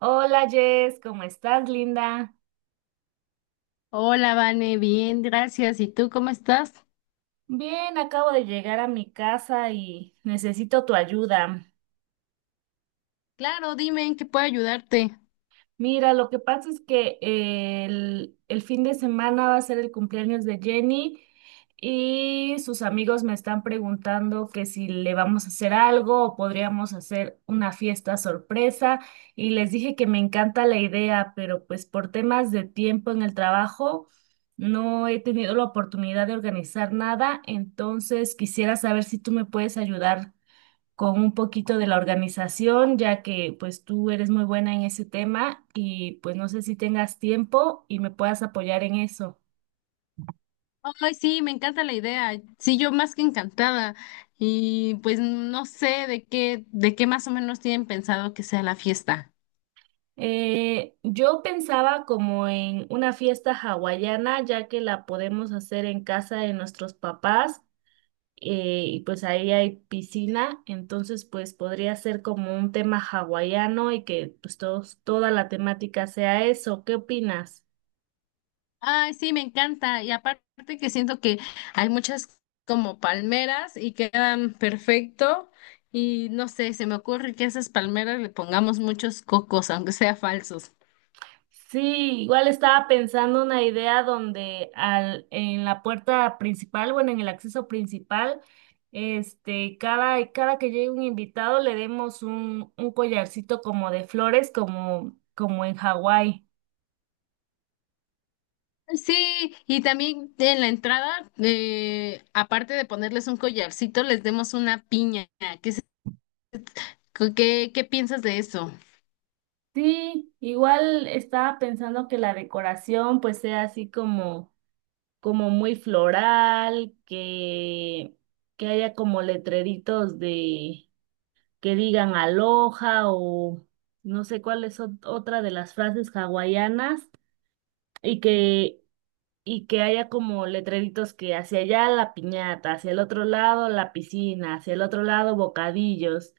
Hola Jess, ¿cómo estás, linda? Hola, Vane, bien, gracias. ¿Y tú cómo estás? Bien, acabo de llegar a mi casa y necesito tu ayuda. Claro, dime en qué puedo ayudarte. Mira, lo que pasa es que el fin de semana va a ser el cumpleaños de Jenny y sus amigos me están preguntando que si le vamos a hacer algo o podríamos hacer una fiesta sorpresa y les dije que me encanta la idea, pero pues por temas de tiempo en el trabajo no he tenido la oportunidad de organizar nada, entonces quisiera saber si tú me puedes ayudar con un poquito de la organización, ya que pues tú eres muy buena en ese tema y pues no sé si tengas tiempo y me puedas apoyar en eso. Ay, sí, me encanta la idea. Sí, yo más que encantada. Y pues no sé de qué más o menos tienen pensado que sea la fiesta. Yo pensaba como en una fiesta hawaiana, ya que la podemos hacer en casa de nuestros papás, y pues ahí hay piscina, entonces pues podría ser como un tema hawaiano y que pues todos, toda la temática sea eso. ¿Qué opinas? Ay, sí, me encanta. Y aparte que siento que hay muchas como palmeras y quedan perfecto. Y no sé, se me ocurre que a esas palmeras le pongamos muchos cocos, aunque sea falsos. Sí, igual estaba pensando una idea donde al, en la puerta principal, bueno, en el acceso principal, este, cada que llegue un invitado le demos un collarcito como de flores, como, como en Hawái. Sí, y también en la entrada, aparte de ponerles un collarcito, les demos una piña. ¿Qué, qué, qué piensas de eso? Sí, igual estaba pensando que la decoración pues sea así como, como muy floral, que haya como letreritos de que digan aloha o no sé cuál es otra de las frases hawaianas y que, y que haya como letreritos que hacia allá la piñata, hacia el otro lado la piscina, hacia el otro lado bocadillos.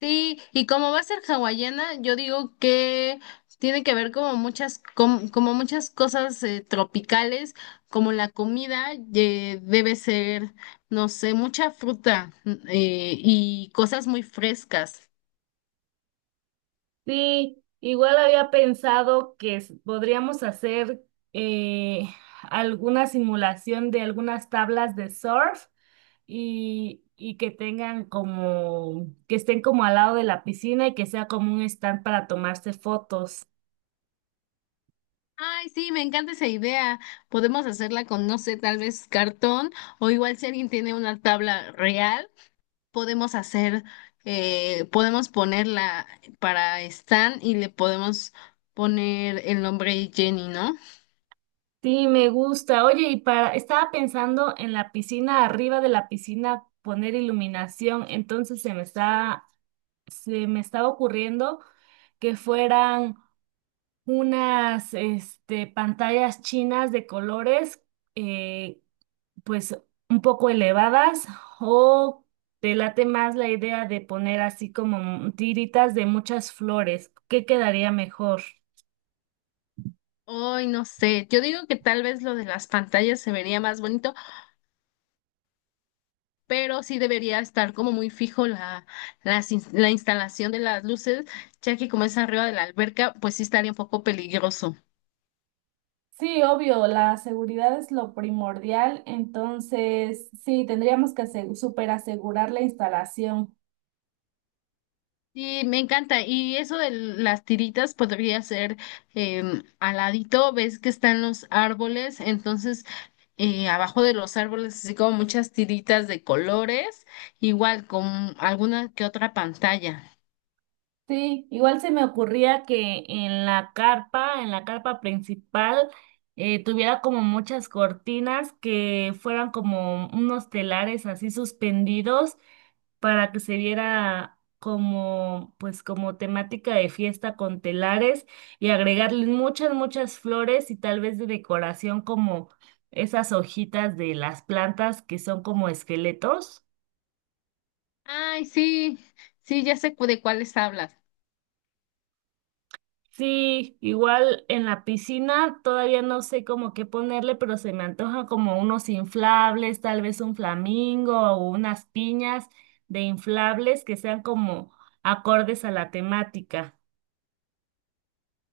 Sí, y como va a ser hawaiana, yo digo que tiene que ver como muchas, como muchas cosas tropicales, como la comida, debe ser, no sé, mucha fruta, y cosas muy frescas. Sí, igual había pensado que podríamos hacer eh, alguna simulación de algunas tablas de surf y que tengan como, que estén como al lado de la piscina y que sea como un stand para tomarse fotos. Ay, sí, me encanta esa idea. Podemos hacerla con, no sé, tal vez cartón o igual si alguien tiene una tabla real, podemos hacer, podemos ponerla para Stan y le podemos poner el nombre Jenny, ¿no? Sí, me gusta. Oye, y para, estaba pensando en la piscina, arriba de la piscina poner iluminación, entonces se me estaba ocurriendo que fueran unas, este, pantallas chinas de colores, eh, pues un poco elevadas o te late más la idea de poner así como tiritas de muchas flores. ¿Qué quedaría mejor? Ay no sé, yo digo que tal vez lo de las pantallas se vería más bonito, pero sí debería estar como muy fijo la instalación de las luces, ya que como es arriba de la alberca, pues sí estaría un poco peligroso. Sí, obvio, la seguridad es lo primordial, entonces sí, tendríamos que super asegurar la instalación. Sí, me encanta. Y eso de las tiritas podría ser al ladito, ves que están los árboles, entonces abajo de los árboles, así como muchas tiritas de colores, igual con alguna que otra pantalla. Sí, igual se me ocurría que en la carpa principal, tuviera como muchas cortinas que fueran como unos telares así suspendidos para que se viera como, pues, como temática de fiesta con telares y agregarle muchas, muchas flores y tal vez de decoración como esas hojitas de las plantas que son como esqueletos. Ay, sí, sí, ya sé de cuáles hablas. Sí, igual en la piscina todavía no sé cómo qué ponerle, pero se me antoja como unos inflables, tal vez un flamingo o unas piñas de inflables que sean como acordes a la temática.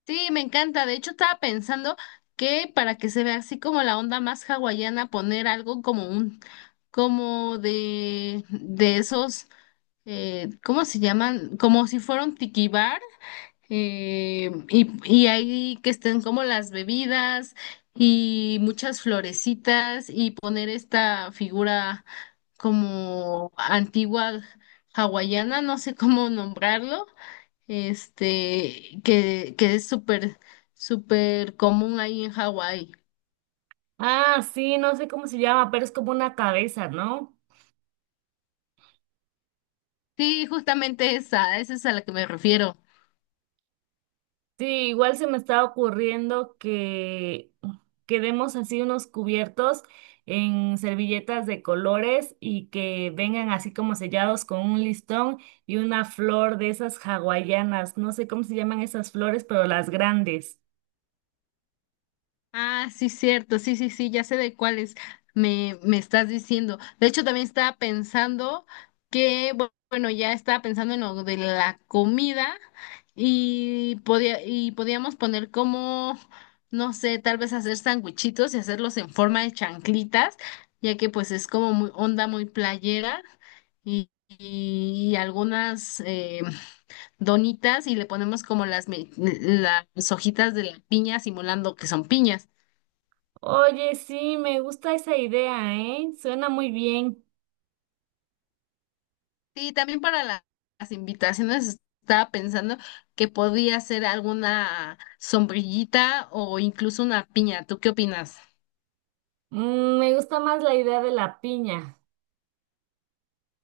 Sí, me encanta. De hecho, estaba pensando que para que se vea así como la onda más hawaiana, poner algo como como de esos. ¿Cómo se llaman? Como si fuera un tiki bar, eh, y, y ahí que estén como las bebidas y muchas florecitas y poner esta figura como antigua hawaiana, no sé cómo nombrarlo, este, que es súper común ahí en Hawái. Ah, sí, no sé cómo se llama, pero es como una cabeza, ¿no? Sí, justamente esa, esa es a la que me refiero. Sí, igual se me está ocurriendo que quedemos así unos cubiertos en servilletas de colores y que vengan así como sellados con un listón y una flor de esas hawaianas. No sé cómo se llaman esas flores, pero las grandes. Ah, sí, cierto, sí, sí, sí, ya sé de cuáles me estás diciendo. De hecho, también estaba pensando que, bueno, ya estaba pensando en lo de la comida y y podíamos poner como, no sé, tal vez hacer sanguichitos y hacerlos en forma de chanclitas, ya que pues es como muy onda muy playera y, y algunas donitas y le ponemos como las hojitas de la piña simulando que son piñas. Oye, sí, me gusta esa idea, ¿eh? Suena muy bien. Sí, también para las invitaciones estaba pensando que podía ser alguna sombrillita o incluso una piña. ¿Tú qué opinas? Mm, me gusta más la idea de la piña.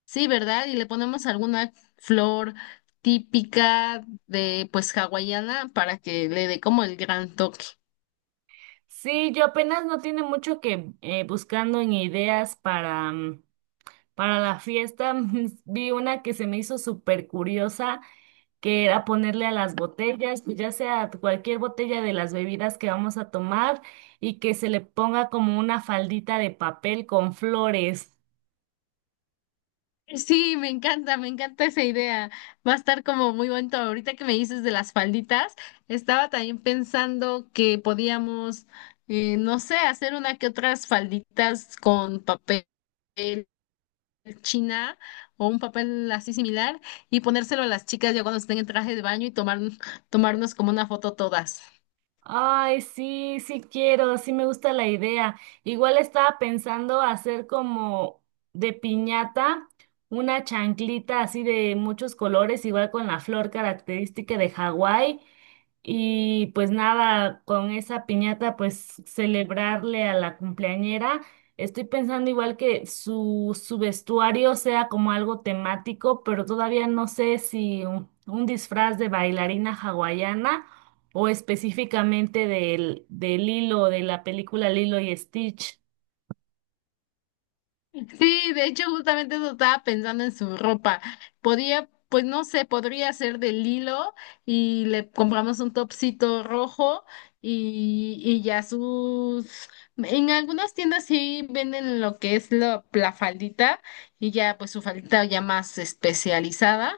Sí, ¿verdad? Y le ponemos alguna flor típica de pues hawaiana para que le dé como el gran toque. Sí, yo apenas no tiene mucho que buscando en ideas para, mm, para la fiesta. Vi una que se me hizo súper curiosa, que era ponerle a las botellas, pues ya sea cualquier botella de las bebidas que vamos a tomar, y que se le ponga como una faldita de papel con flores. Sí, me encanta esa idea. Va a estar como muy bonito. Ahorita que me dices de las falditas, estaba también pensando que podíamos, no sé, hacer una que otras falditas con papel china o un papel así similar y ponérselo a las chicas ya cuando estén en traje de baño y tomarnos como una foto todas. Ay, sí, sí quiero, sí me gusta la idea. Igual estaba pensando hacer como de piñata una chanclita así de muchos colores, igual con la flor característica de Hawái y pues nada, con esa piñata, pues celebrarle a la cumpleañera. Estoy pensando igual que su vestuario sea como algo temático, pero todavía no sé si un disfraz de bailarina hawaiana o específicamente de Lilo, de la película Lilo y Stitch. Sí, de hecho, justamente eso estaba pensando en su ropa. Podía, pues no sé, podría ser del hilo y le compramos un topsito rojo y ya sus... En algunas tiendas sí venden lo que es la faldita y ya pues su faldita ya más especializada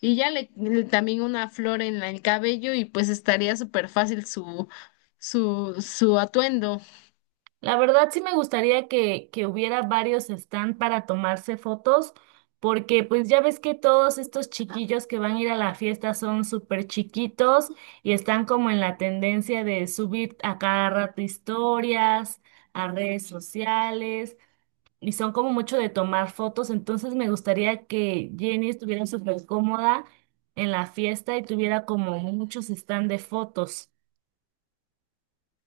y ya también una flor en el cabello y pues estaría súper fácil su atuendo. La verdad sí me gustaría que hubiera varios stand para tomarse fotos, porque pues ya ves que todos estos chiquillos que van a ir a la fiesta son súper chiquitos y están como en la tendencia de subir a cada rato historias, a redes sociales, y son como mucho de tomar fotos, entonces me gustaría que Jenny estuviera súper cómoda en la fiesta y tuviera como muchos stand de fotos.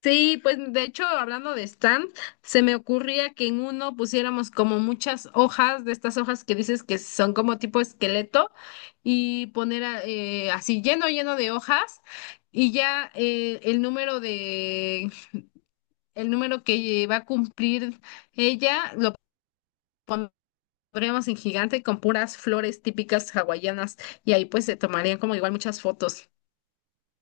Sí, pues de hecho, hablando de stand, se me ocurría que en uno pusiéramos como muchas hojas de estas hojas que dices que son como tipo esqueleto y poner así lleno, lleno de hojas y ya el número que va a cumplir ella lo pondríamos en gigante con puras flores típicas hawaianas y ahí pues se tomarían como igual muchas fotos.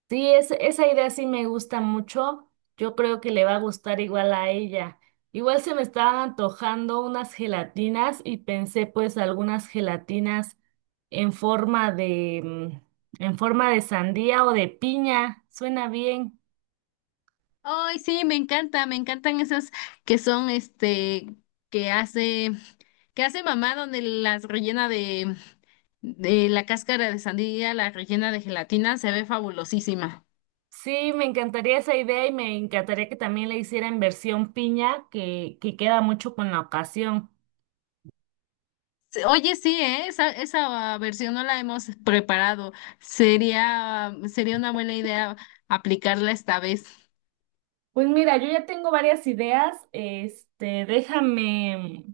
Sí, es, esa idea sí me gusta mucho. Yo creo que le va a gustar igual a ella. Igual se me estaban antojando unas gelatinas y pensé pues algunas gelatinas en forma de, mm, en forma de sandía o de piña. Suena bien. Ay, sí, me encanta, me encantan esas que son, este, que hace, que hace mamá donde las rellena de la cáscara de sandía, la rellena de gelatina, se ve fabulosísima. Sí, me encantaría esa idea y me encantaría que también le hiciera en versión piña, que queda mucho con la ocasión. Sí, oye, sí, ¿eh? Esa versión no la hemos preparado. Sería una buena idea aplicarla esta vez. Pues mira, yo ya tengo varias ideas. Este, déjame.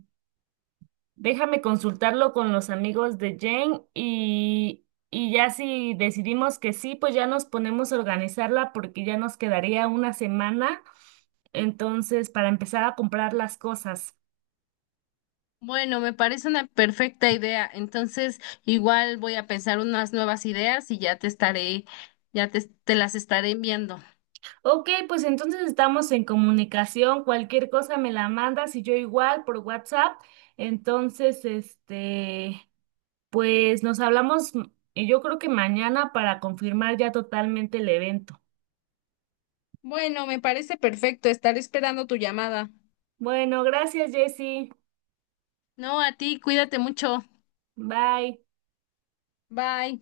Déjame consultarlo con los amigos de Jane y ya si decidimos que sí, pues ya nos ponemos a organizarla porque ya nos quedaría una semana, entonces, para empezar a comprar las cosas. Bueno, me parece una perfecta idea. Entonces, igual voy a pensar unas nuevas ideas y ya te estaré, ya te las estaré enviando. Ok, pues entonces estamos en comunicación, cualquier cosa me la mandas y yo igual por WhatsApp, entonces, este, pues nos hablamos, mm, y yo creo que mañana para confirmar ya totalmente el evento. Bueno, me parece perfecto estar esperando tu llamada. Bueno, gracias, Jessy. No, a ti, cuídate mucho. Bye. Bye.